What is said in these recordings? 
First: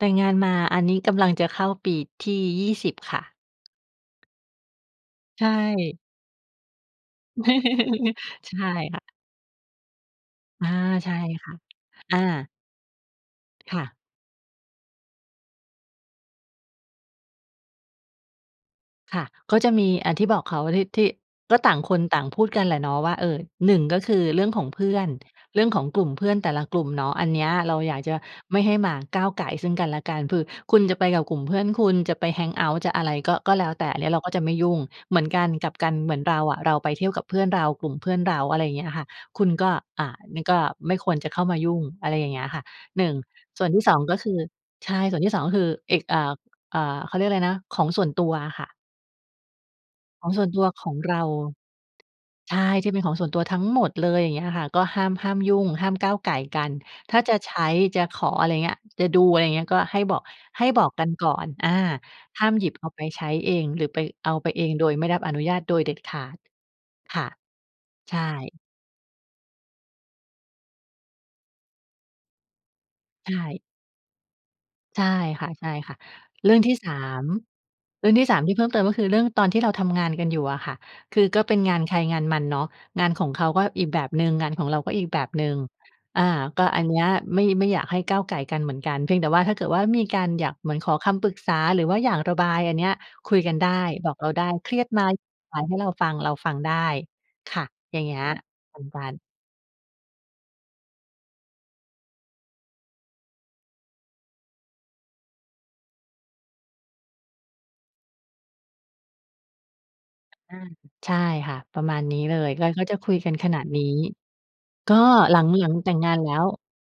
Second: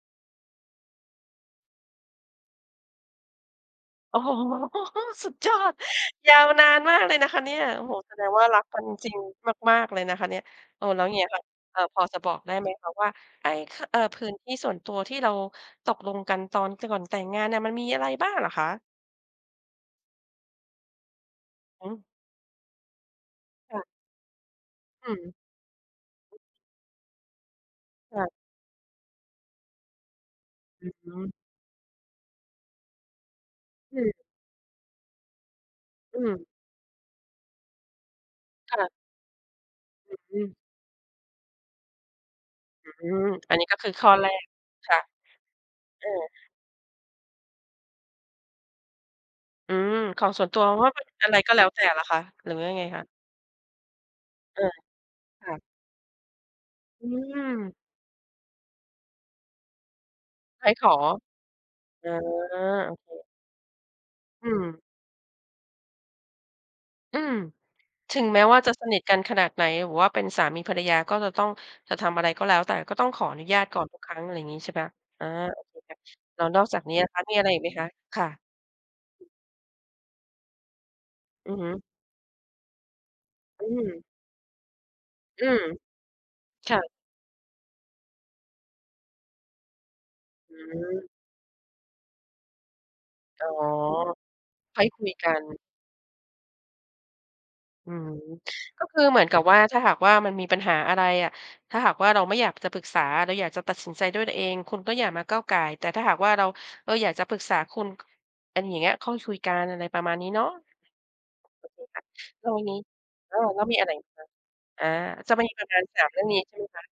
แต่งงานมาอันนี้กำลังจะเข้าปีที่ 20 ค่ะ โอ้โฮ! สุดใชยอด่ ยาวนานมากเลยนะคะเนี่ย โอ้โฮ แสดงว่าใชรัก่กันค่ะ จริงมาก ๆ เลยนะคะเนี่ย อา โอ้ แล้วใช่เงี้ยค่ะ ค่ะ เอ่อ พออจะา บอกได้ไหมคะว่า ไอ้ ค่เอะ ่อ พื้นที่ส่วนตัวที่เราตกลงกันตอนก่อนแต่งงานเนี่ย มันมีอะไรบ้างเหรอคะ? ค่ะ ก็จะมีอันที่บอกเขา ที่ ที่ ก็ต่างอืคม นต่างพูดกันแหละเนาะว่า เออ หนคึ่่ง ะ ก็คือเรื่องของเพื่ออืน ม เรื่องของกลุ่มเพื่อนแต่ละกลุ่มเนาะ อันเนี้ยเราอยากจคะ่ะ ไม่ให้มาก้าวก่ายซึ่งกันและกัน คือคุณอืจะไปกับม กลุ่มเพื่อน คุณจะไป แฮงเอาต์ จะอะไรก็ ก็แล้วแต่ ออืันเนีม ้ยเราก็จะไม่ยุ่ง เหมือนกัน กลับกัน เหมอืือนเราม อะ เราไปเที่ยวกับเพื่อนเรา กลุ่มเพื่อนเรา อะไรอย่คาง่งี้ะ อะค่ะ คุณก็ อ่า อนืี่กม ็ไม่ควรจะเข้ามายุ่ง อะไรอย่างเงี้ยค่ะ อหนืึ่ง ม อันสนี่้วนก็ที่ คืสออง ข้อก็แรคือ ก ใคช่ะ ่ ส่วนที่ 2 ก็คือ เอเก ออ อ่า อ่า เขาเรียกอะไรนะ ของส่วนตัวอะค่ะ อืม ขขอองงสส่่ววนนตตััววขว่าองเป็นเรา อะไรก็แล้วแต่เหรอคะ หรืใอชว่า่ ยังไงที่เคป็นะ? ของส่วนตัวทั้งหมดเลย อย่างเงี้ยเอค่อ ะ ก็ห้าม ห้ามคยุ่ะ ่ง ห้ามก้าวก่ายกัน อืถ้าจะใช้ ม จะขอ อะไรอย่างเงี้ย จะดู อะไรเงี้ย ก็ให้บอก ใหให้้บขอกอ กันก่อน อา เออ ห้ามหยิบเอโาอไปเค ใช้เองหรือไป เอาอไืปเองม โดยไม่รับอนุญาตโดยเด็ดขาด อคื่ะ ม ถใชึงแม้ว่่ าจะสนิทกันขนาดไหน หรือว่าเป็นสามีภรรยา ก็จะต้อง จะทำอะไรก็แล้วแต่ ก็ต้องขอใชอนุญ่ าตก่อนทุกครั้ง อะไรอย่างงี้ ใช่เปล่า? ใช่อ่า คโอเคค่่ะ ะ แล้ๆ วเรื่อนงอกทีจ่ ากสานี้อะคม ะ มีอะไรอีกไหมคะ? เรื่องคท่ีะ ่ 3 ที่เพิ่มเติม ก็คือเรื่องตอนที่เราทำงานกันอยู่อะค่ะ คือก็อเืป็อนฮึ งานใครงานมันเนาะ งานของเขากอ็ือีกม แบบหนึ่ง งานของเราก็อีกแบบหอนืึ่ง ม อ่า ก็คอ่ันะ เนี้ยไม่ ไม่อยากให้ก้าวก่ายกันเหมือนกัน เพียงแต่ว่าถ้าเกิดว่า มีการอยาอกืเหมือนขอม คำปรึกษาหรือว่าอยากระบาย อันเนี้ยคุยอ๋อ กันได้ บอกเราได้ เครใีห้ยดคมุายกัระบน ายให้เราฟัง เราฟังได้ ค่ะ อือย่างม เงี้ย เหมืก็อนคกืัอเน หมือนกับว่า ถ้าหากว่ามันมีปัญหาอะไรอะ ถ้าหากว่าเราไม่อยากจะปรึกษา เราอยากจะตัดสินใจด้วยตัวเอง คุณก็อย่ามาก้าวก่าย แต่ถ้าหากว่าเรา เราอยากจะปรึกษาคุณ ก อันเนี้ยค่อยคุย กัน อะไรประมาณนี้เนาอะ า ใช่ค่ะ โอเปคระมคา่ณะ นี้เลแล้ย วอย่กา็ งงี้ ก็จะคุยกัเอนอ ขแนลา้วดมีนอีั้ นไหนอีกคะ? อา ก็จหะลัมง ีปหรลัะงมาณ แต่สงางม าเนรื่อแงล้นี้ว ใช่ไหมคะ?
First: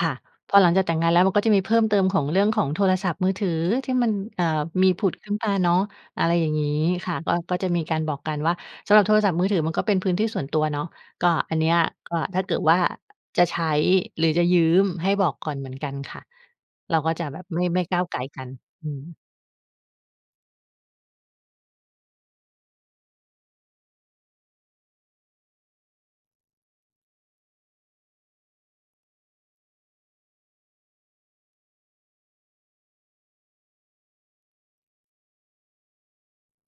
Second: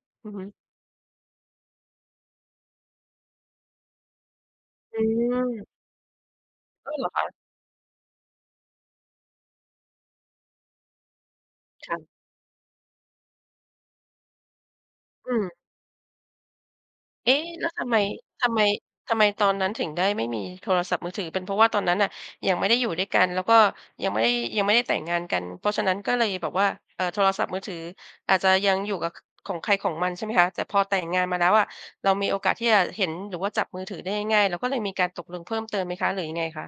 ค่ะ อือฮึ พอหลังจากแต่งงานแล้ว มันก็จะมีเพิ่มเติมของเรื่องของโทรศัพท์มือถือที่มัน เอ่อ มีอผุดขึ้นมาืม เนาะ อะไรอย่างงี้อ้าว เหรคอ่ะ คะ? ก็ ก็จะมีการบอกกันว่า สำหรับโทรศัพท์มือถือมันก็เป็นพื้นที่ส่วนตัวเนาะ ก็อันเนี้ย ค่ะ ก็ถ้าเกิดว่าจะใช้หรือจะยืมให้บออืกก่อม นเหมือนกันค่ะ เราก็จะเอ๊ แบบไมแล่ ้วไมท่ำไกม ้าวก่ายกัทน ำไม อืทม ำไมตอนนั้นถึงได้ไม่มีโทรศัพท์มือถือ เป็นเพราะว่าตอนนั้นน่ะยังไม่ได้อยู่ด้วยกัน แล้วก็ยังไม่ ยังไม่ได้แต่งงานกัน เพราะฉะนั้นก็เลยแบบว่า เอ่อ โทรศัพท์มือถืออาจจะยังอยู่กับของใครของมันใช่ไหมคะ? แต่พอแต่งงานมาแล้วอะ เรามีโอกาสที่จะเห็นหรือว่าจับมือถือได้ง่าย ๆ เราก็เลยมีการตกลงเพิ่มเติมไหมคะ หรือยังไงคะ?